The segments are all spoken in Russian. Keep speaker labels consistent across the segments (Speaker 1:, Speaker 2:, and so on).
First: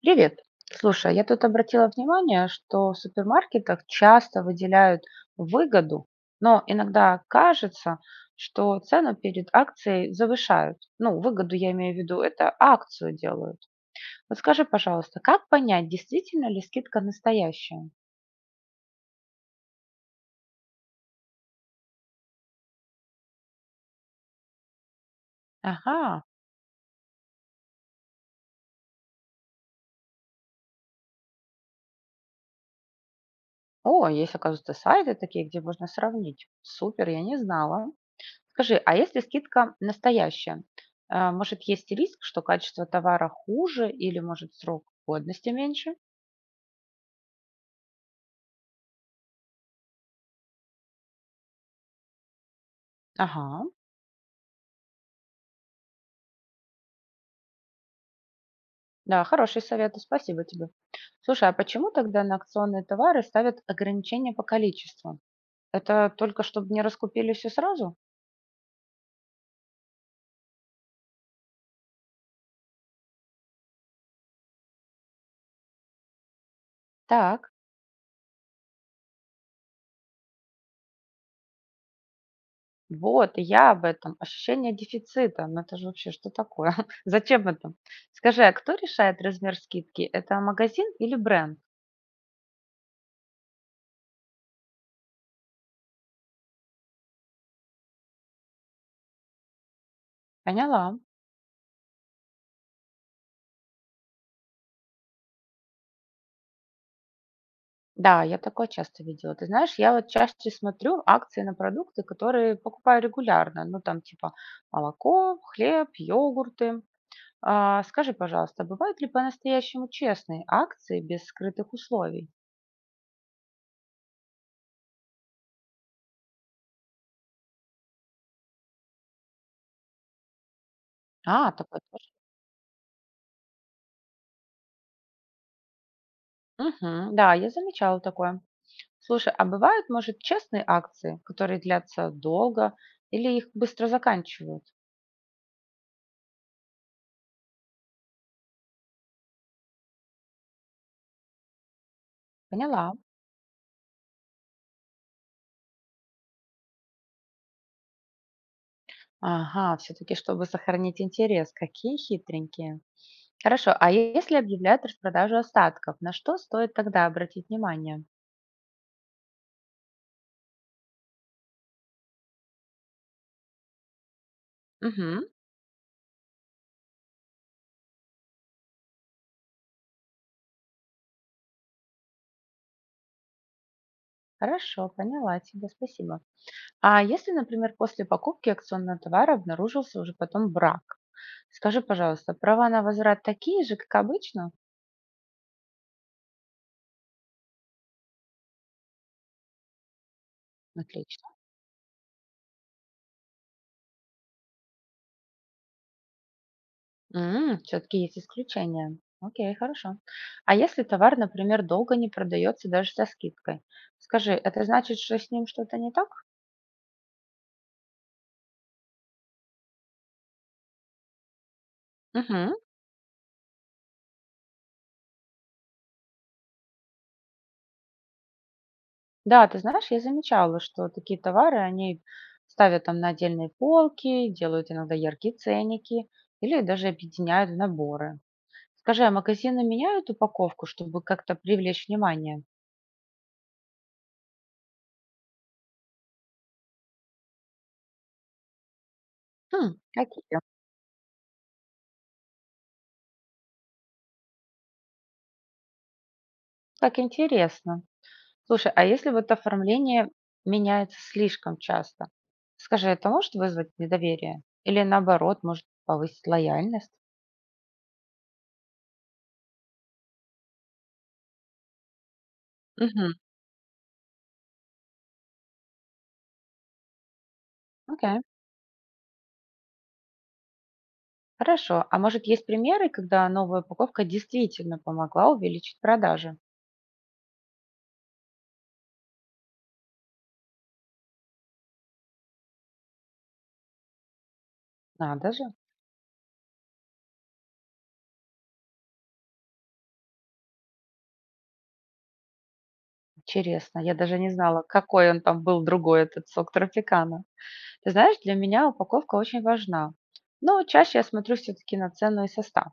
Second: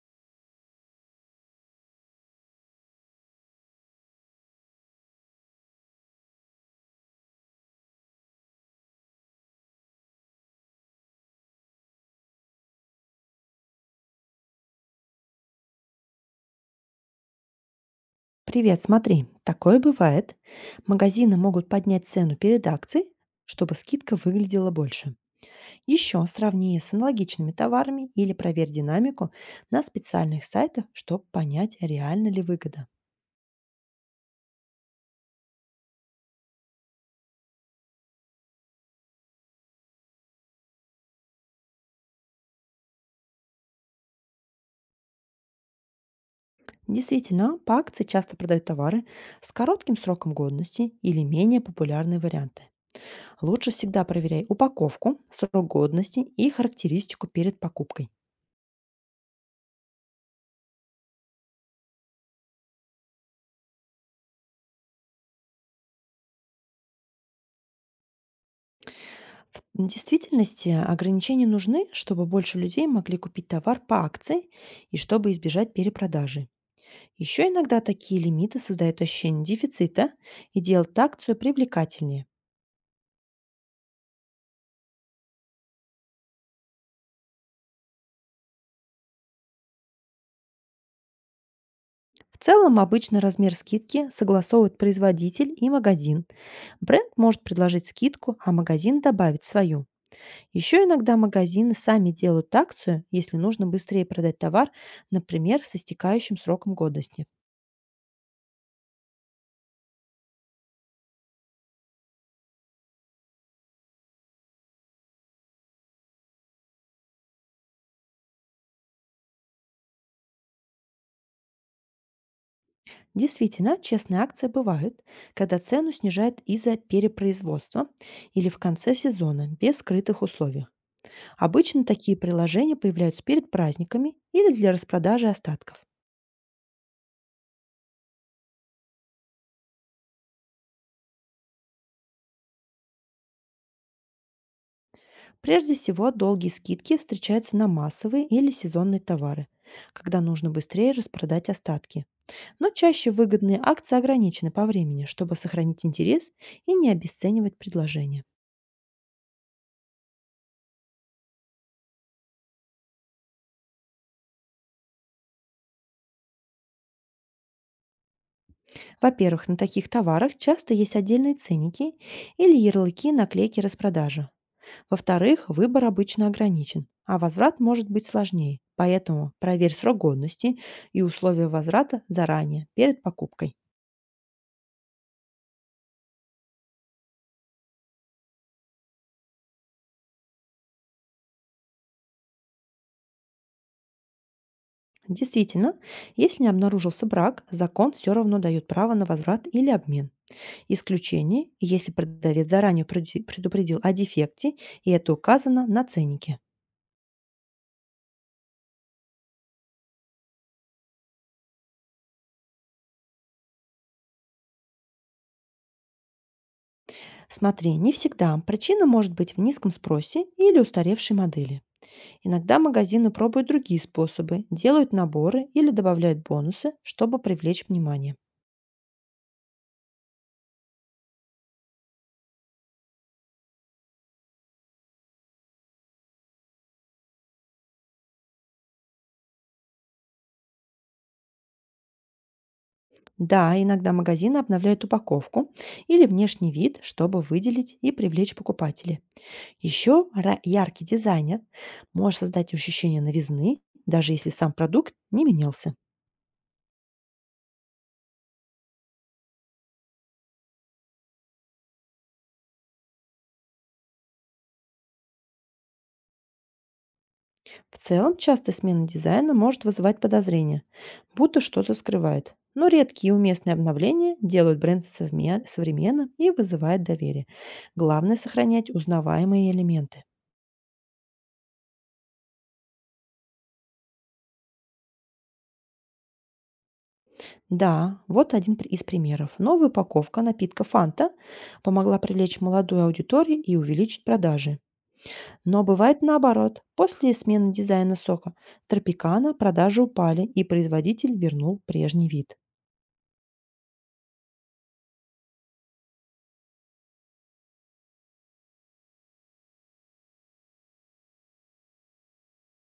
Speaker 1: Привет. Слушай, а я тут обратила внимание, что в супермаркетах часто выделяют выгоду, но иногда кажется, что цену перед акцией завышают. Ну, выгоду я имею в виду, это акцию делают. Вот скажи, пожалуйста, как понять, действительно ли скидка настоящая?
Speaker 2: Привет, смотри, такое бывает. Магазины могут поднять цену перед акцией, чтобы скидка выглядела больше.
Speaker 1: Ага.
Speaker 2: Еще сравни с аналогичными товарами или проверь динамику на специальных сайтах, чтобы понять, реально ли выгода.
Speaker 1: О, есть, оказывается, сайты такие, где можно сравнить. Супер, я не знала. Скажи, а если скидка настоящая, а, может, есть риск, что качество товара хуже или, может, срок годности меньше?
Speaker 2: Действительно, по акции часто продают товары с коротким сроком годности или менее популярные варианты.
Speaker 1: Ага,
Speaker 2: Лучше всегда проверяй упаковку, срок годности и характеристику перед покупкой.
Speaker 1: да, хорошие советы, спасибо тебе. Слушай, а почему тогда на акционные товары ставят ограничения по количеству? Это только чтобы не раскупили все сразу?
Speaker 2: В действительности ограничения нужны, чтобы больше людей могли купить товар по акции и чтобы избежать перепродажи. Еще
Speaker 1: Так,
Speaker 2: иногда такие лимиты создают ощущение дефицита и делают акцию привлекательнее.
Speaker 1: вот, я об этом. Ощущение дефицита. Ну это же вообще что такое? Зачем это? Скажи, а кто решает размер скидки? Это магазин или бренд?
Speaker 2: В целом обычно размер скидки согласовывает производитель и магазин. Бренд может предложить скидку, а магазин добавить свою. Еще
Speaker 1: Поняла.
Speaker 2: иногда магазины сами делают акцию, если нужно быстрее продать товар, например, с истекающим сроком годности.
Speaker 1: Да, я такое часто видела. Ты знаешь, я вот чаще смотрю акции на продукты, которые покупаю регулярно. Ну, там типа молоко, хлеб, йогурты. А, скажи, пожалуйста, а бывают ли по-настоящему честные акции без скрытых условий?
Speaker 2: Действительно, честные акции бывают, когда цену снижают из-за перепроизводства или в конце сезона, без скрытых условий.
Speaker 1: А, такое
Speaker 2: Обычно
Speaker 1: тоже.
Speaker 2: такие приложения появляются перед праздниками или для распродажи остатков.
Speaker 1: Мгм, да, я замечала такое. Слушай, а бывают, может, честные акции, которые длятся долго или их быстро заканчивают?
Speaker 2: Прежде всего, долгие скидки встречаются на массовые или сезонные товары, когда нужно быстрее распродать остатки. Но
Speaker 1: Поняла.
Speaker 2: чаще выгодные акции ограничены по времени, чтобы сохранить интерес и не обесценивать предложение.
Speaker 1: Ага, все-таки, чтобы сохранить интерес. Какие хитренькие. Хорошо, а если объявляют распродажу остатков, на что стоит тогда обратить внимание?
Speaker 2: Во-первых, на таких товарах часто есть отдельные ценники или ярлыки наклейки распродажи.
Speaker 1: Мгм.
Speaker 2: Во-вторых, выбор обычно ограничен, а возврат может быть сложнее. Поэтому проверь срок годности и условия возврата заранее, перед покупкой.
Speaker 1: Хорошо, поняла тебя, спасибо. А если, например, после покупки акционного товара обнаружился уже потом брак? Скажи, пожалуйста, права на возврат такие же, как обычно?
Speaker 2: Действительно, если не обнаружился брак, закон все равно дает право на возврат или обмен.
Speaker 1: Отлично.
Speaker 2: Исключение, если продавец заранее предупредил о дефекте, и это указано на ценнике.
Speaker 1: Все-таки есть исключения. Окей, хорошо. А если товар, например, долго не продается даже со скидкой? Скажи, это значит, что с ним что-то не так?
Speaker 2: Смотри, не всегда. Причина может быть в низком спросе или устаревшей модели.
Speaker 1: Мгм.
Speaker 2: Иногда магазины пробуют другие способы, делают наборы или добавляют бонусы, чтобы привлечь внимание.
Speaker 1: Да, ты знаешь, я замечала, что такие товары, они ставят там на отдельные полки, делают иногда яркие ценники или даже объединяют в наборы. Скажи, а магазины меняют упаковку, чтобы как-то привлечь внимание?
Speaker 2: Да, иногда магазины обновляют упаковку или внешний вид, чтобы выделить и привлечь покупателей.
Speaker 1: Хм,
Speaker 2: Еще
Speaker 1: какие?
Speaker 2: яркий дизайнер может создать ощущение новизны, даже если сам продукт не менялся.
Speaker 1: Как интересно. Слушай, а если вот оформление меняется слишком часто? Скажи, это может вызвать недоверие? Или наоборот, может повысить лояльность?
Speaker 2: В целом, частая смена дизайна может вызывать подозрения, будто что-то скрывает. Но редкие
Speaker 1: Угу,
Speaker 2: и уместные обновления делают бренд современным и вызывают доверие. Главное–
Speaker 1: окей.
Speaker 2: сохранять узнаваемые элементы.
Speaker 1: Хорошо, а может есть примеры, когда новая упаковка действительно помогла увеличить продажи?
Speaker 2: Да, вот один из примеров. Новая упаковка напитка «Фанта» помогла привлечь молодую аудиторию и увеличить продажи.
Speaker 1: Надо же,
Speaker 2: Но бывает наоборот. После смены дизайна сока тропикана продажи упали, и производитель вернул прежний вид.
Speaker 1: интересно, я даже не знала, какой он там был другой, этот сок тропикана. Ты знаешь, для меня упаковка очень важна, но чаще я смотрю все-таки на цену и состав.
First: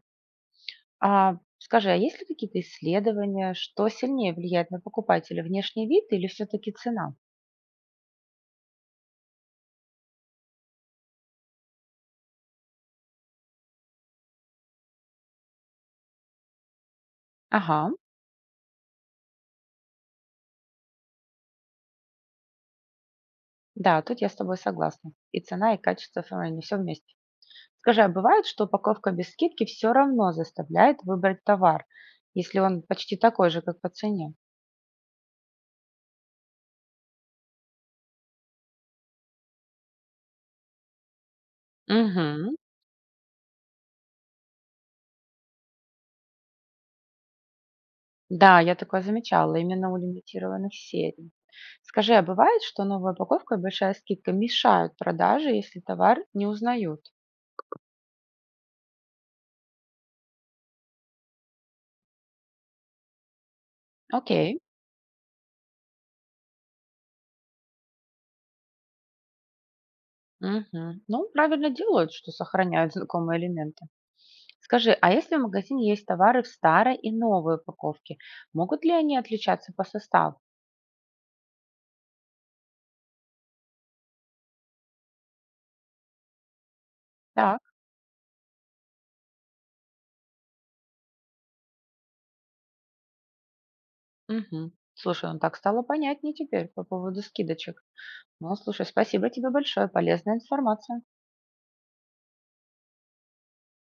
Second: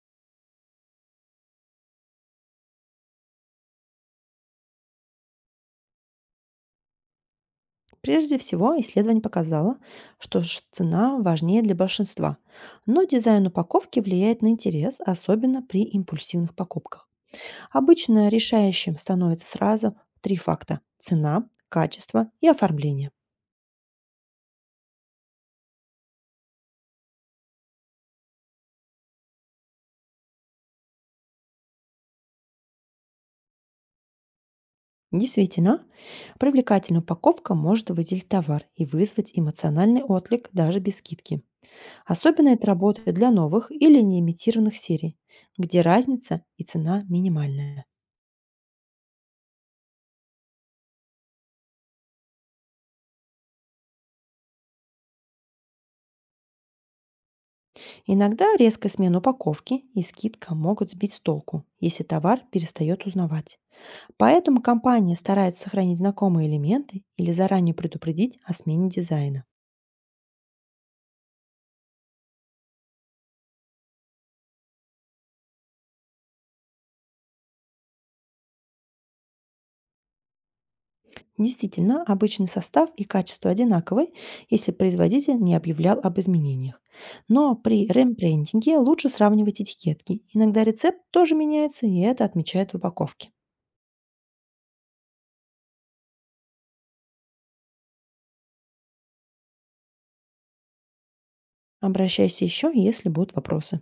Speaker 1: А скажи, а есть ли какие-то исследования, что сильнее влияет на покупателя, внешний вид или все-таки цена?
Speaker 2: Прежде всего, исследование показало, что цена важнее для большинства, но дизайн упаковки влияет на интерес, особенно при импульсивных покупках.
Speaker 1: Ага,
Speaker 2: Обычно решающим становится сразу три факта– цена, качество и оформление.
Speaker 1: да, тут я с тобой согласна. И цена, и качество, они все вместе. Скажи, а бывает, что упаковка без скидки все равно заставляет выбрать товар, если он почти такой же, как по цене?
Speaker 2: Действительно, привлекательная упаковка может выделить товар и вызвать эмоциональный отклик даже без скидки. Особенно
Speaker 1: Мгм.
Speaker 2: это работает для новых или неимитированных серий, где разница и цена минимальная.
Speaker 1: Да, я такое замечала, именно у лимитированных серий. Скажи, а бывает, что новая упаковка и большая скидка мешают продаже, если товар не узнают?
Speaker 2: Иногда резкая смена упаковки и скидка могут сбить с толку, если товар перестает узнавать.
Speaker 1: Окей.
Speaker 2: Поэтому компания старается сохранить знакомые элементы или заранее предупредить о смене дизайна.
Speaker 1: Мгм. Ну, правильно делают, что сохраняют знакомые элементы. Скажи, а если в магазине есть товары в старой и новой упаковке, могут ли они отличаться по составу?
Speaker 2: Действительно, обычный состав и качество одинаковы, если производитель не объявлял об изменениях. Но
Speaker 1: Так.
Speaker 2: при рембрендинге лучше сравнивать этикетки. Иногда рецепт тоже меняется, и это отмечают в упаковке.
Speaker 1: Мгм. Слушай, ну так стало понятнее теперь по поводу скидочек. Ну, слушай, спасибо тебе большое, полезная информация.
Speaker 2: Обращайся еще, если будут вопросы.